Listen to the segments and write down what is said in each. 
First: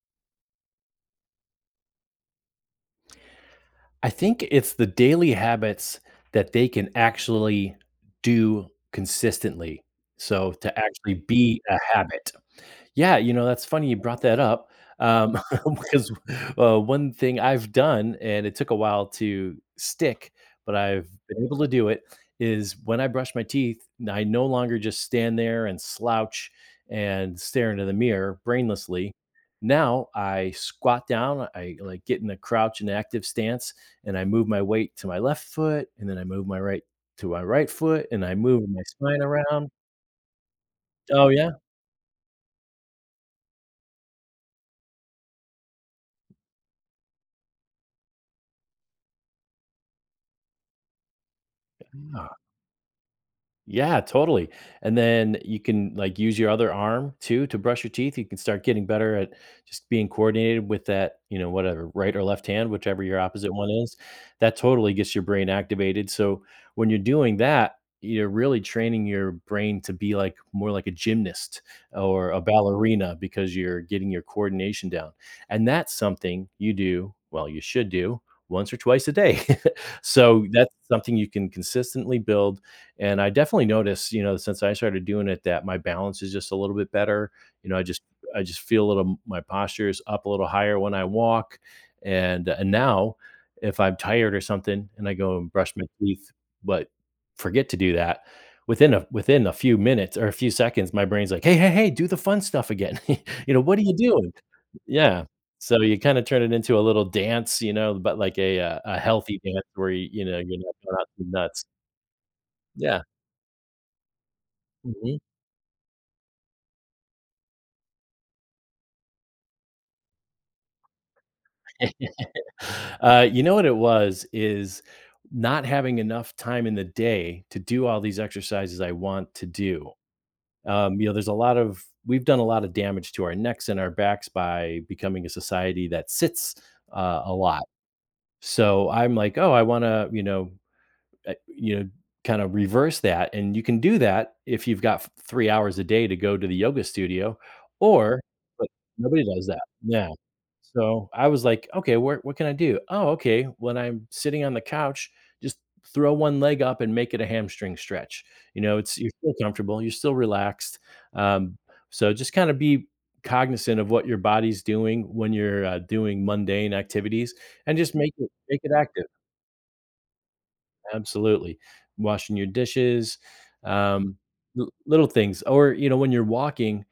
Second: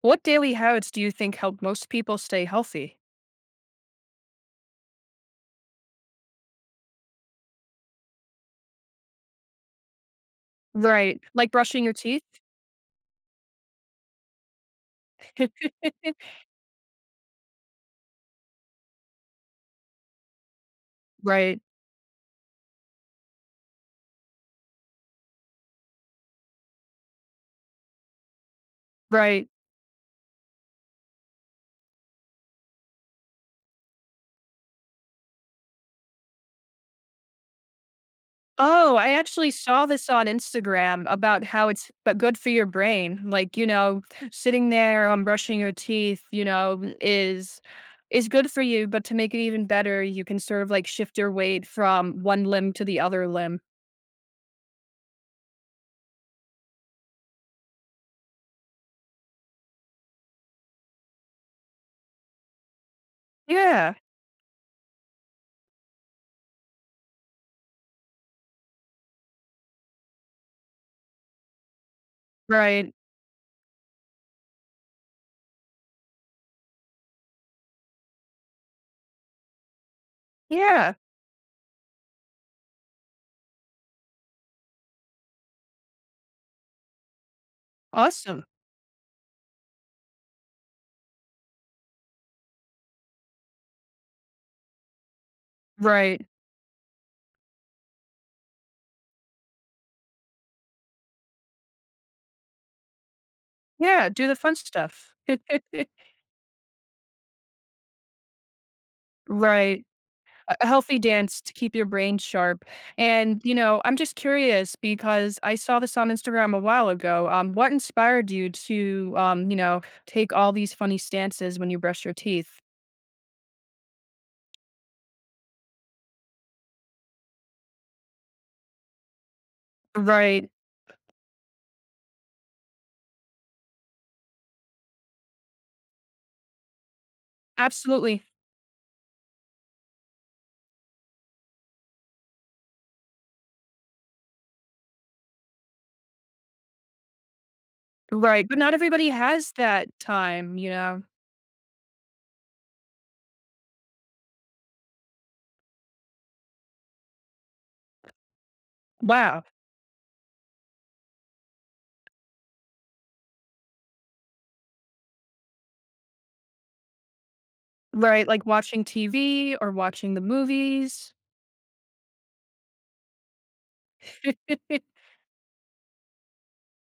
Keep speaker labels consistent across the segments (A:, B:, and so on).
A: What daily habits do you think help most people stay healthy?
B: I think it's the daily habits that they can actually do consistently. So to
A: Right.
B: actually
A: Like
B: be a
A: brushing your teeth?
B: habit. Yeah, you know, that's funny you brought that up, um, because, one thing I've done, and it took a while to stick, but I've been able
A: Right.
B: to do it, is when I brush my teeth, I no longer just stand there and slouch and stare into the mirror brainlessly.
A: Right.
B: Now I squat down, I, like, get in a crouch and active stance, and I move my weight to my left foot, and then I move my right to my right foot, and I move my
A: Oh, I
B: spine
A: actually
B: around.
A: saw this on Instagram
B: Oh,
A: about
B: yeah.
A: how it's but good for your brain. Like, you know, sitting there on brushing your teeth, you know, is good for you, but to make it even better, you can sort of like shift your weight from one limb to the other limb.
B: Yeah, totally. And then you can like use your other arm too to brush your teeth. You can start getting better at just being coordinated with that, you know, whatever, right or left hand, whichever your opposite one
A: Yeah.
B: is. That totally gets your brain activated. So when you're doing that, you're really training your brain to be like more like a gymnast or a
A: Right.
B: ballerina because you're getting your coordination down. And that's something you do, well, you should do once or twice a day. So that's
A: Yeah.
B: something you can consistently build, and I definitely noticed, you know, since I started doing it that my balance is just a little bit better. You know, I just I
A: Awesome.
B: just feel a little my posture is up a little higher when I walk. And now if I'm tired or something and I go and brush my
A: Right.
B: teeth, but forget to do that, within a few minutes or a few seconds, my brain's like, hey, hey, hey, do the fun stuff again. You know, what are you
A: Yeah. Do
B: doing?
A: the fun stuff.
B: Yeah. So you kind of turn it into a little dance, you know, but like a healthy dance
A: Right.
B: where you know, you're
A: A
B: not going
A: healthy
B: out too
A: dance to
B: nuts.
A: keep your brain sharp.
B: Yeah.
A: And, you know, I'm just curious
B: Mhm.
A: because I saw this on Instagram a while ago. What inspired you to, you know, take all these funny stances when you brush your teeth?
B: You know what it was, is not having enough time in the day to do all these exercises I want to do.
A: Right.
B: You know, there's a lot of we've done a lot of damage to our necks and our backs by becoming a society that sits, a lot.
A: Absolutely.
B: So I'm like, "Oh, I wanna," you know, uh, you know, kind of reverse that. And you can do that if you've got 3 hours a day to go to the yoga studio, or
A: Right. But
B: but
A: not everybody
B: nobody does
A: has
B: that.
A: that
B: Yeah.
A: time, you know?
B: So I was like, okay, where, what can I do? Oh, okay. When I'm sitting on the couch, just throw one leg up and make it a hamstring stretch. You know, it's you're still
A: Wow.
B: comfortable, you're still relaxed. Um, so just kind of be cognizant of what your body's doing when you're doing mundane activities, and just make
A: Right.
B: it
A: Like
B: make it
A: watching
B: active.
A: TV or watching the movies.
B: Absolutely. Washing your dishes, um, l little things, or, you know, when you're walking,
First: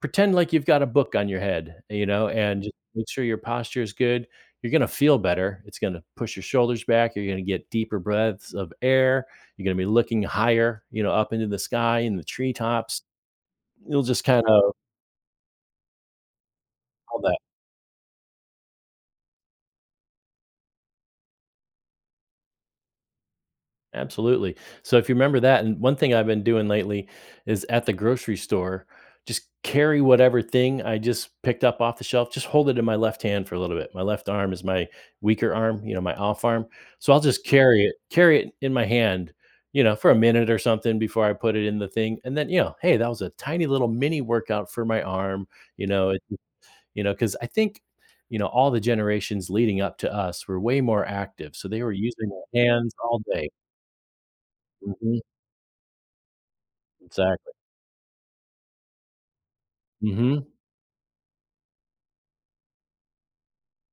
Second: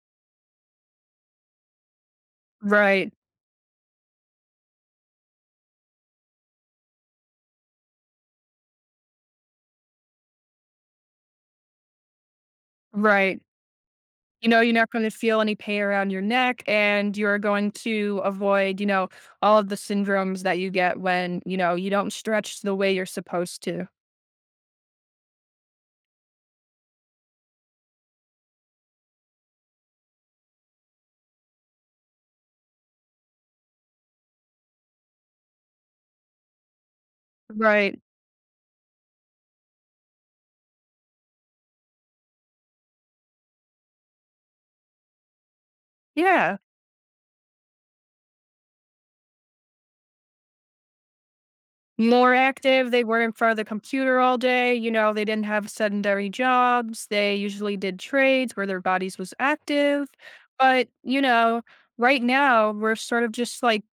B: pretend like you've got a book on your head, you know, and just make
A: Right.
B: sure your posture is good. You're gonna feel better. It's gonna push your shoulders back. You're gonna get deeper breaths of air. You're gonna be looking higher, you know, up into the sky and the treetops.
A: Right.
B: You'll just
A: You
B: kinda
A: know, you're not gonna feel any pain around your neck, and
B: all that.
A: you're going to avoid, you know, all of the syndromes that you get when, you know, you don't stretch the way you're supposed to.
B: Absolutely. So if you remember that, and one thing I've been doing lately is at the grocery store, just carry whatever thing I just picked up off the shelf, just hold it in my left hand for a little bit. My left arm is my weaker arm, you know, my off arm. So I'll just
A: Right.
B: carry it in my hand, you know, for a minute or something before I put it in the thing. And then, you know, hey, that was a tiny little mini workout for my arm, you know, it,
A: Yeah.
B: you know, because I think, you know, all the generations leading up to us were way more active. So they were using
A: More
B: their
A: active,
B: hands
A: they
B: all
A: weren't in
B: day.
A: front of the computer all day, you know,
B: Mm-hmm.
A: they didn't have sedentary jobs, they
B: Exactly.
A: usually did trades where their bodies was active,
B: Mhm.
A: but, you know, right now, we're sort of just, like,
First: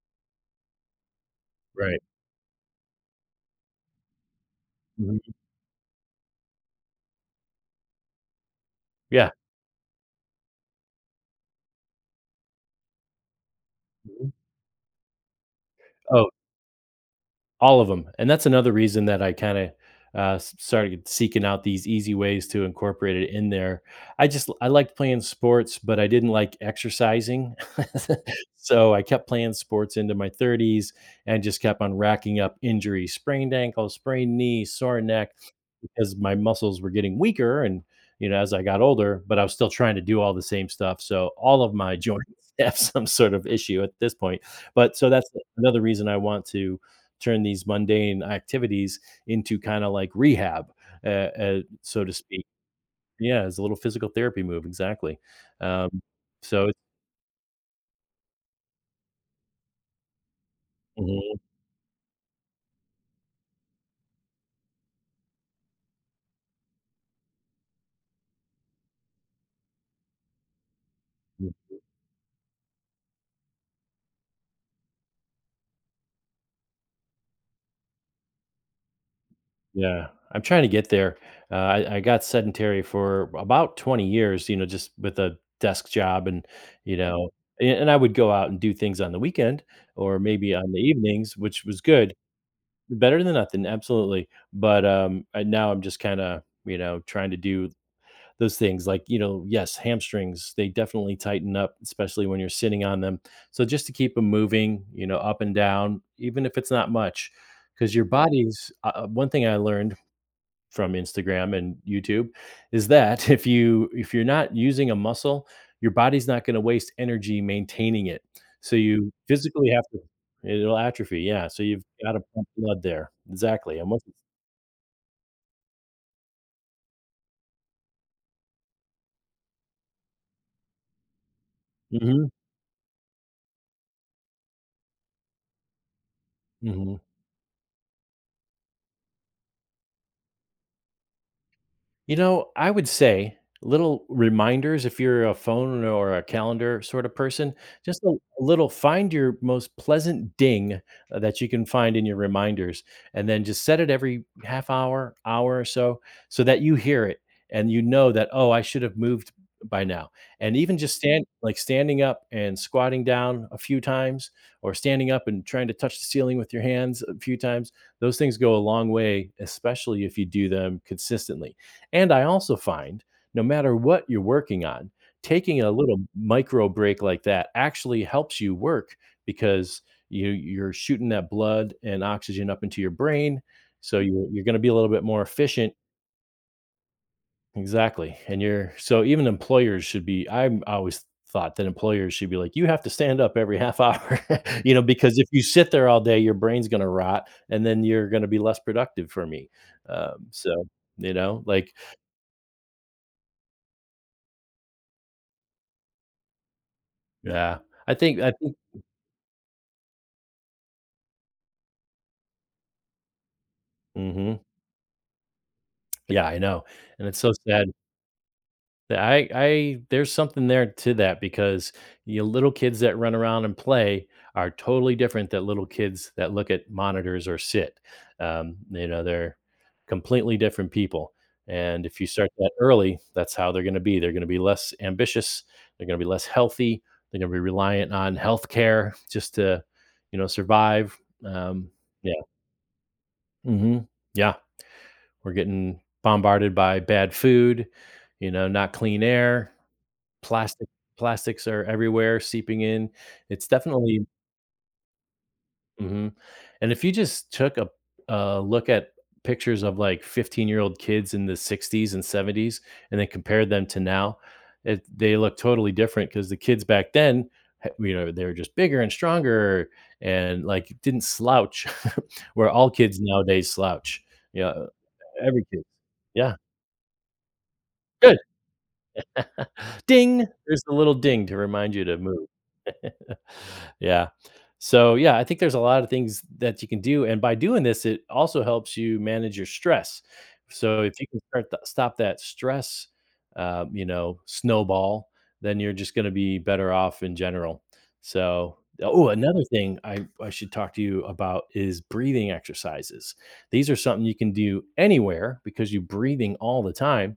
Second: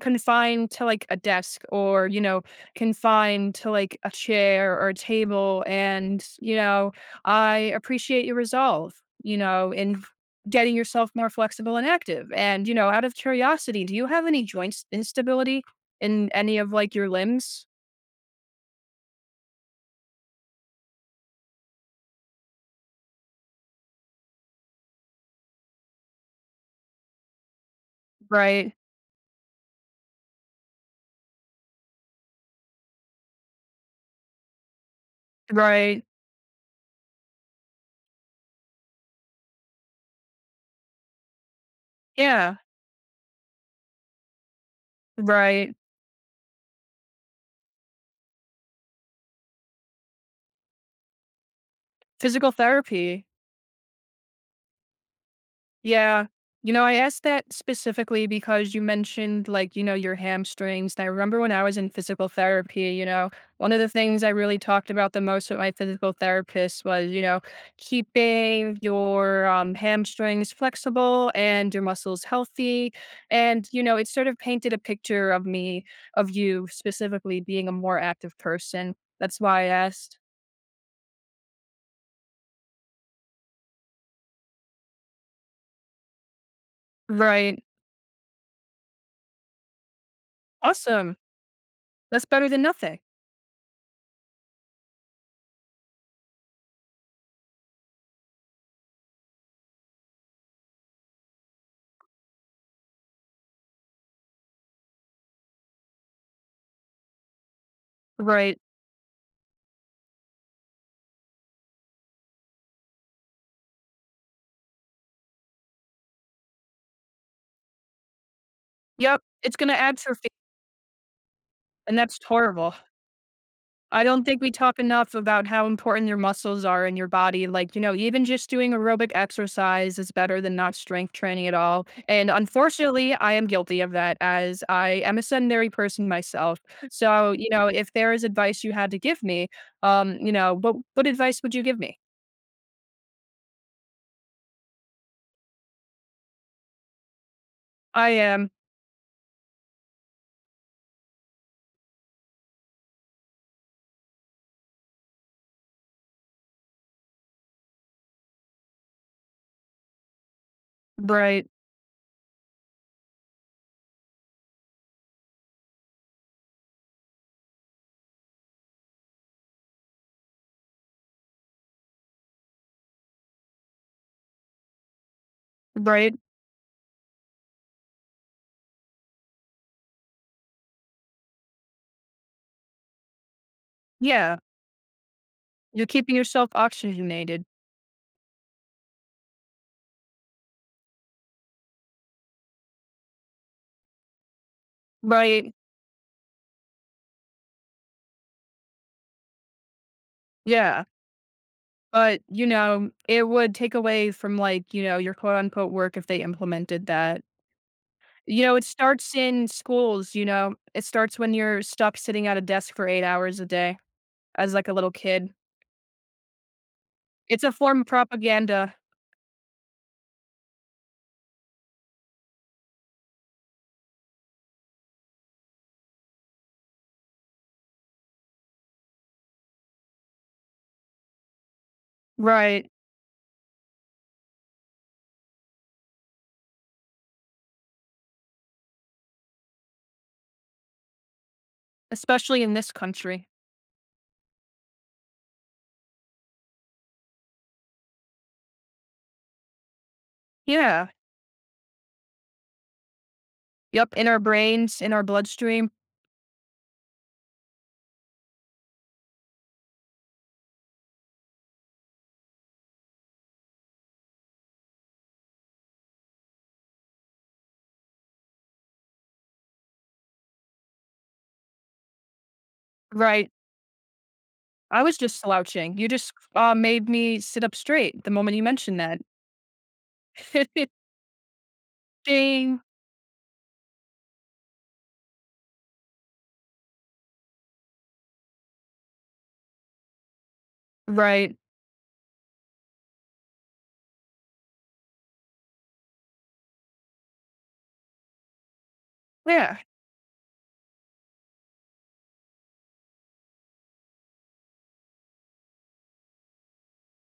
A: confined to like a desk
B: Right.
A: or you know confined to like a chair or a
B: Mhm.
A: table and you know I appreciate your resolve,
B: Yeah.
A: you know, in getting yourself more flexible and active. And, you know, out of curiosity, do you have
B: Mhm.
A: any joint instability
B: Oh,
A: in any of like your limbs?
B: all of them, and that's another reason that I kind of started seeking out these easy ways to incorporate it in there. I just I liked playing sports but I didn't like exercising.
A: Right.
B: So I kept playing sports into my 30s and just kept on racking up injuries, sprained ankle, sprained knee, sore neck,
A: Right.
B: because my muscles were getting weaker and, you know, as I got older, but I was still trying to do all the same stuff, so all of my joints
A: Yeah.
B: have some sort of issue at this point. But so that's
A: Right.
B: another reason I want to turn these mundane activities into kind of like rehab, uh, so to speak.
A: Physical therapy.
B: Yeah, it's a little physical therapy move, exactly. Um,
A: Yeah.
B: so,
A: You
B: it's
A: know, I asked that specifically because you mentioned, like, you know, your hamstrings. And I remember when I was in physical therapy, you know, one of the things I really talked about the most with my physical therapist was, you know, keeping your hamstrings flexible
B: Mhm.
A: and your muscles healthy. And, you know, it sort of painted a picture of me, of you specifically being a more active person. That's why I
B: Yeah,
A: asked.
B: I'm trying to get there. I got sedentary for about 20 years, you know, just with a desk job, and you know,
A: Right.
B: and I would go out and do things on the weekend or maybe on the
A: Awesome.
B: evenings, which was good,
A: That's better than nothing.
B: better than nothing, absolutely. But now I'm just kind of, you know, trying to do those things like, you know, yes, hamstrings, they definitely tighten up, especially when you're sitting on them, so just to keep them moving, you know, up and down, even if it's not much, because your
A: Right.
B: body's one thing I learned from Instagram and YouTube is that if you if you're not using a muscle, your body's not going to waste energy maintaining it, so you
A: Yep. It's
B: physically
A: going to
B: have
A: add
B: to
A: to.
B: it'll atrophy, yeah, so you've
A: And
B: got to
A: that's
B: pump
A: horrible.
B: blood there, exactly, and once
A: I
B: it's,
A: don't think we talk enough about how important your muscles are in your body. Like, you know, even just doing aerobic exercise is better than not strength training at all.
B: Mhm,
A: And unfortunately, I am guilty of that as I am a sedentary person myself.
B: mhm.
A: So, you know, if there is advice you had to give me, you know, what advice would you give me?
B: You know, I would say little reminders if you're a phone or a calendar sort of person, just
A: I
B: a
A: am.
B: little find your most pleasant ding that you can find in your reminders and then just set it every half hour, hour or so, so that you hear it and you know that, oh, I should have moved by now. And even just stand
A: Right,
B: like standing up and squatting down a few times or standing up and trying to touch the ceiling with your hands a few times, those things go a long way, especially if you do them consistently, and I also find no matter what you're working on, taking a little
A: right.
B: micro break like that actually helps you work because you're shooting that blood and oxygen up into your brain, so you're
A: Yeah.
B: you're gonna be a little bit more efficient.
A: You're keeping yourself oxygenated.
B: Exactly, and you're so even employers should be I always thought that employers should be like, "You have to stand up every half hour," you know, because if you
A: Right.
B: sit there all day, your brain's gonna rot, and then you're gonna be less productive for me. So,
A: Yeah.
B: you know, like,
A: But, you know, it would take away from, like, you know, your quote unquote work if they implemented that.
B: yeah, I think I
A: You
B: think
A: know, it starts in schools, you know? It starts when you're stuck sitting at a desk for 8 hours a day
B: Mhm.
A: as, like, a little kid.
B: Yeah, I know, and it's so
A: It's a
B: sad
A: form of propaganda.
B: that I there's something there to that because, you know, little kids that run around and play are totally different than little kids that look at monitors or sit. You know, they're completely different people, and if you start that
A: Right.
B: early, that's how they're gonna be. They're gonna be less ambitious, they're gonna be less healthy, they're gonna be reliant on healthcare just to, you know, survive. Um, yeah.
A: Especially in this country.
B: Mhm. Yeah. We're getting bombarded by bad food, you know, not clean air, plastic
A: Yeah.
B: plastics are everywhere seeping in. It's
A: Yep,
B: definitely
A: in our brains, in our bloodstream.
B: mhm. And if you just took a look at pictures of, like, 15-year-old kids in the '60s and '70s and then compared them to now, it they look totally different. Because the kids back then, ha you know, they were just bigger and stronger and, like, didn't slouch, where all kids
A: Right.
B: nowadays slouch. Yeah,
A: I was just
B: every kid.
A: slouching. You just,
B: Yeah.
A: made me sit up straight the
B: Good.
A: moment you mentioned that.
B: Ding! There's a little ding to remind you to move.
A: Ding.
B: Yeah. So, yeah, I think there's a lot of things that you can do, and by doing this, it also helps you manage your stress. So, if you can
A: Right.
B: start th stop that stress, you know, snowball, then you're just gonna be better off in general. So oh, another
A: Yeah.
B: thing I should talk to you about is breathing exercises. These are something you can do anywhere because you're breathing all the time,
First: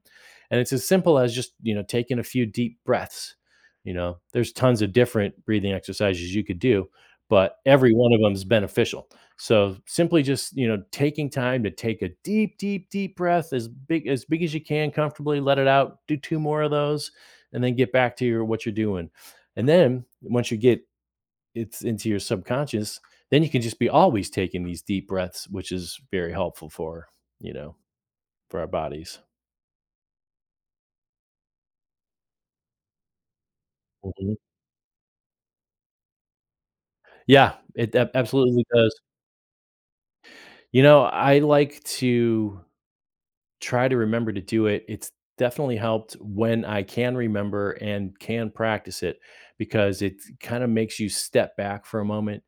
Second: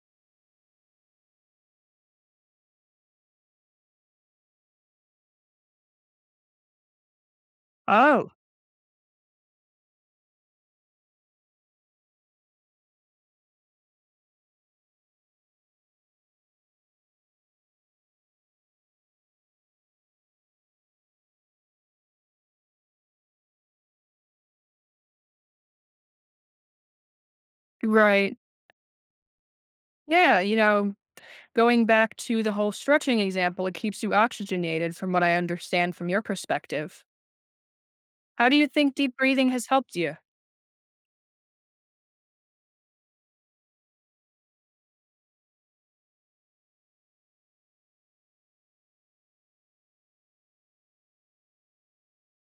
B: and it's as simple as just, you know, taking a few deep breaths. You know, there's tons of different breathing exercises you could do, but every one of
A: Oh,
B: them is beneficial. So simply just, you know, taking time to take a deep, deep, deep breath as big as you can comfortably, let it out, do two more of those, and then get back to your what you're doing. And then once you get it's into your subconscious, then you can just be always taking these deep breaths, which is very helpful for, you know,
A: right.
B: for our bodies.
A: Yeah, you know, going back to the whole stretching example, it keeps you
B: Mhm.
A: oxygenated from what I understand from your perspective.
B: Yeah, it
A: How do
B: absolutely
A: you think
B: does.
A: deep breathing has helped you?
B: I like to try to remember to do it. It's definitely helped when I can remember and can practice it because it kind of makes you step back for a moment,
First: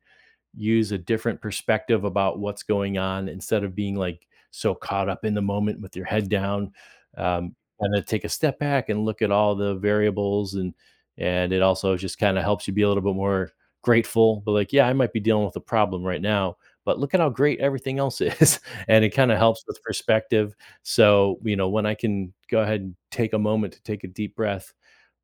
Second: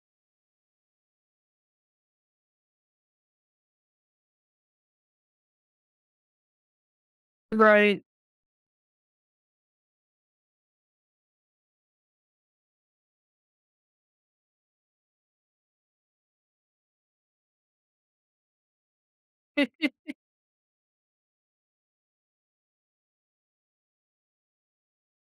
B: use a different perspective about what's going on instead of being like so caught up in the moment with your head down. Um, Kind
A: Right.
B: of take a step back and look at all the variables, and it also just kind of helps you be a little bit more grateful. But like, yeah, I might be dealing with a problem right now, but look at how great everything else is. And it kind of helps with perspective. So, when I can go ahead and take a moment to take a deep breath,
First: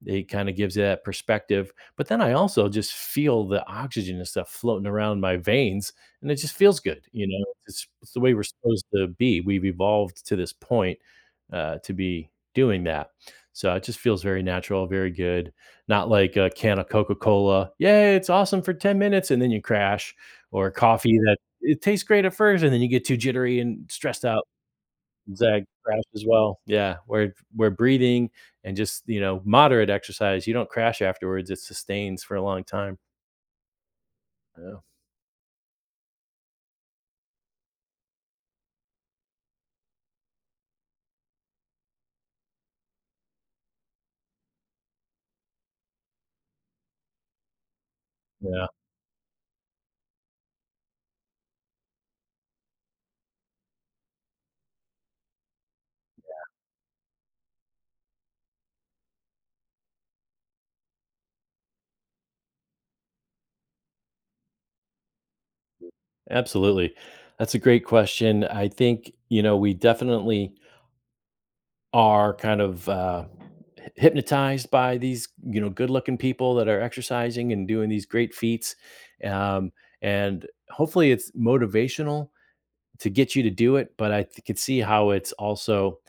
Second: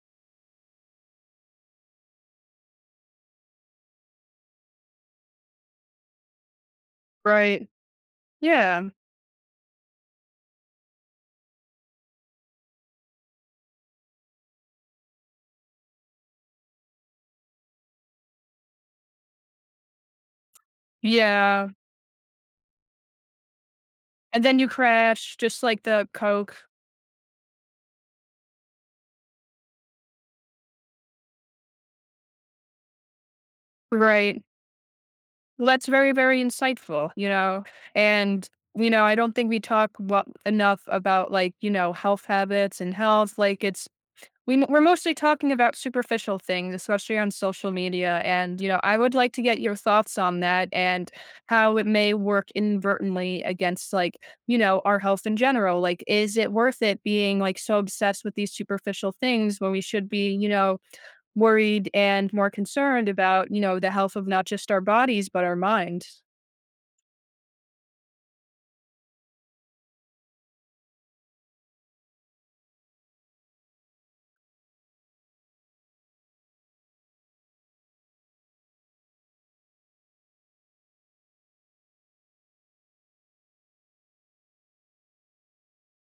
B: it kind of gives you that perspective, but then I also just feel the oxygen and stuff floating around my veins, and it just feels good.
A: Right.
B: It's the way we're supposed
A: Yeah.
B: to be. We've evolved to this point, to be doing that. So it just feels very natural, very good. Not like a can of Coca-Cola, "Yay, it's awesome for 10 minutes," and then you crash, or coffee that
A: Yeah.
B: it tastes great at first, and then you get too jittery and stressed
A: And
B: out.
A: then you crash just
B: Zag
A: like
B: crash
A: the
B: as
A: coke.
B: well. Yeah, where breathing and just, moderate exercise, you don't crash afterwards, it sustains for a long time.
A: Right.
B: Yeah.
A: Well, that's very very insightful, you know. And you know, I don't think we talk enough about like, you know, health habits and health like it's we we're mostly talking about superficial things, especially on social media. And,
B: Yeah,
A: you know, I would like to get your thoughts on that and how it may work inadvertently against, like, you know, our health in general. Like, is it worth it being like so obsessed with these superficial things when we should be, you know, worried and more concerned about, you know, the health of not just our bodies, but our minds?
B: absolutely. That's a great question. I think, we definitely are kind of, hy hypnotized by these, good-looking people that are exercising and doing these great feats, um, and hopefully it's motivational to get you to do it, but could see how it's also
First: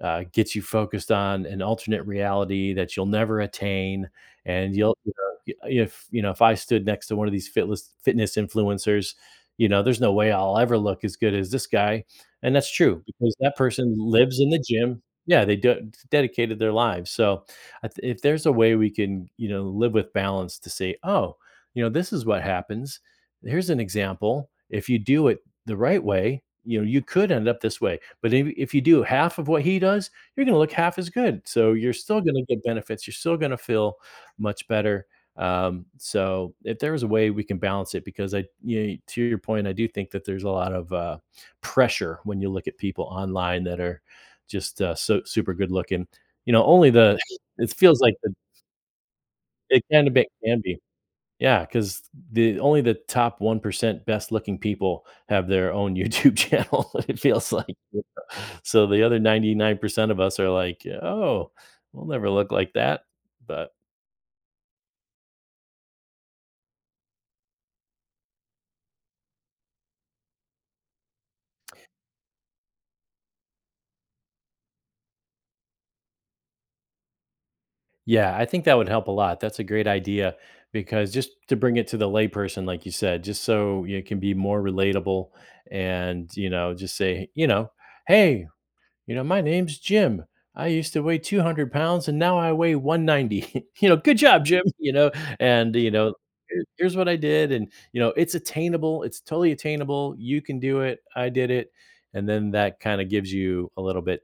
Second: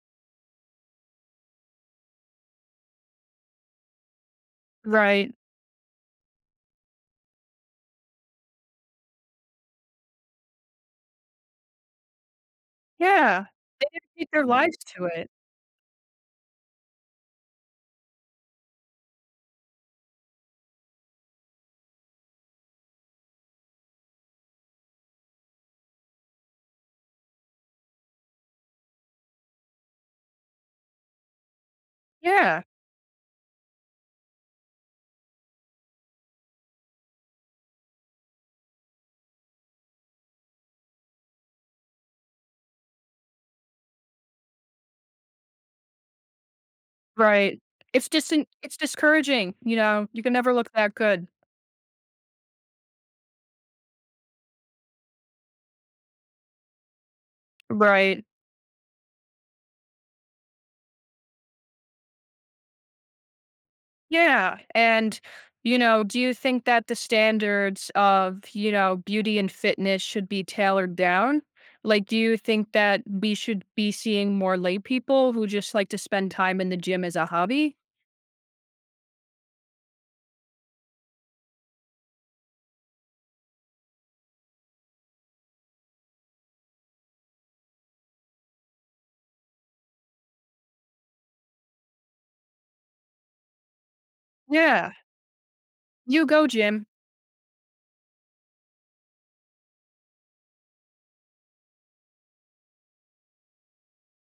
B: gets you focused on an alternate reality that you'll never attain. And you'll,
A: Right.
B: if if I stood next to one of these fitness influencers, there's no way I'll ever look as good as this guy, and that's true because
A: Yeah.
B: that person
A: Keep
B: lives
A: their
B: in the
A: lives
B: gym.
A: to it.
B: Yeah, they dedicated their lives. So, if there's a way we can, live with balance to say, oh, this is what happens. Here's an example. If you do it the right way, you could end up this way. But if you do half of what he does, you're going to look half as good. So you're still going to get
A: Yeah.
B: benefits. You're still going to feel much better. So if there is a way we can balance it, because I, to your point, I do think that there's a lot of pressure when you look at people online that are just so super good looking. You know, only the
A: Right.
B: it feels
A: It's
B: like the,
A: just, it's discouraging. You
B: it
A: know, you can never
B: can
A: look
B: be
A: that good.
B: yeah, because the only the top 1% best looking people have their own YouTube channel, it feels like. Yeah.
A: Right.
B: So the other 99% of us are like, oh, we'll never look like that. But
A: Yeah. And, you know, do you think that the standards of, you know, beauty and fitness should be tailored down? Like, do you think that we should be seeing more lay people who just like to spend time in the gym as a hobby?
B: yeah, I think that would help a lot. That's a great idea because just to bring it to the layperson, like you said, just so it can be more relatable and, just say, hey, you know, my name's Jim. I used to weigh 200 pounds and now I weigh 190. You know, good job, Jim. You
A: Yeah.
B: know, and,
A: You go,
B: "Here-
A: Jim.
B: here's what I did. And, it's attainable. It's totally attainable. You can do it. I did it. And then that kind of gives you a little bit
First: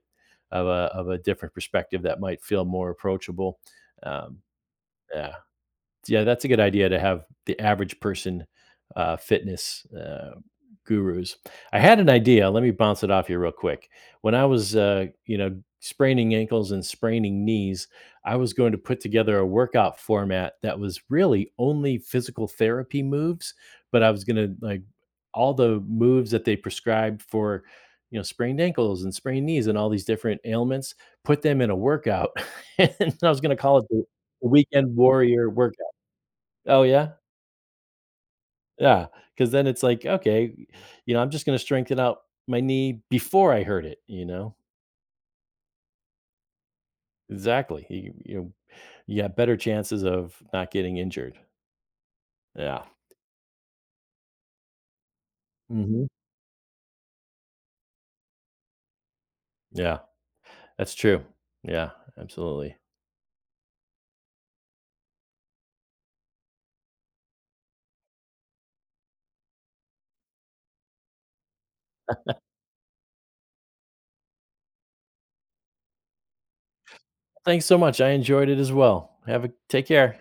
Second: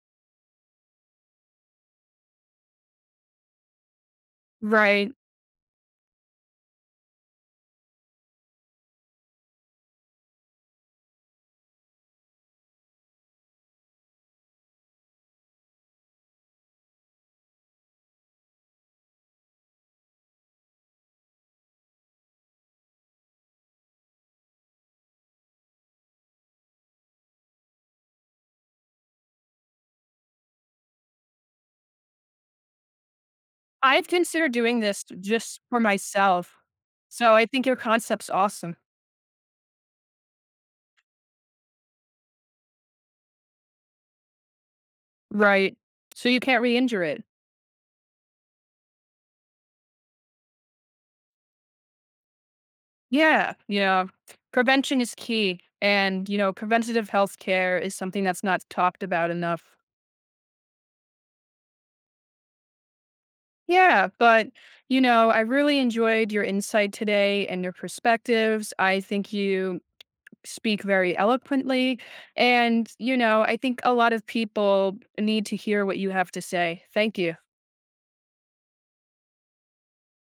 B: of a different perspective that might feel more approachable. Um,
A: Right.
B: yeah yeah, that's a good idea to have the average person fitness gurus. I had an idea. Let me bounce it off you real quick. When I was, spraining ankles and spraining knees, I was going to put together a workout format that was really only physical therapy moves, but I was going to like all the moves that they prescribed for, sprained ankles and sprained knees and all these different ailments, put them in a workout. And I was going to call it the
A: I've considered doing
B: Weekend
A: this
B: Warrior
A: just for
B: workout.
A: myself.
B: Oh, yeah?
A: So I think your concept's awesome.
B: Yeah. Because then it's like, "Okay, I'm just gonna strengthen out my knee before I hurt it," you know?
A: Right. So you can't re injure it.
B: Exactly, you know, you have better chances of not getting injured. Yeah.
A: Yeah, yeah. Prevention is key.
B: Mhm.
A: And, you know, preventative health care is something that's not talked about enough.
B: Yeah, that's true. Yeah, absolutely.
A: Yeah, but, you know, I really enjoyed your insight today and your perspectives. I think you speak very eloquently. And, you know, I think a lot of people need to hear what you have to say. Thank you.
B: Thanks so much, I enjoyed it as well. Have a take care.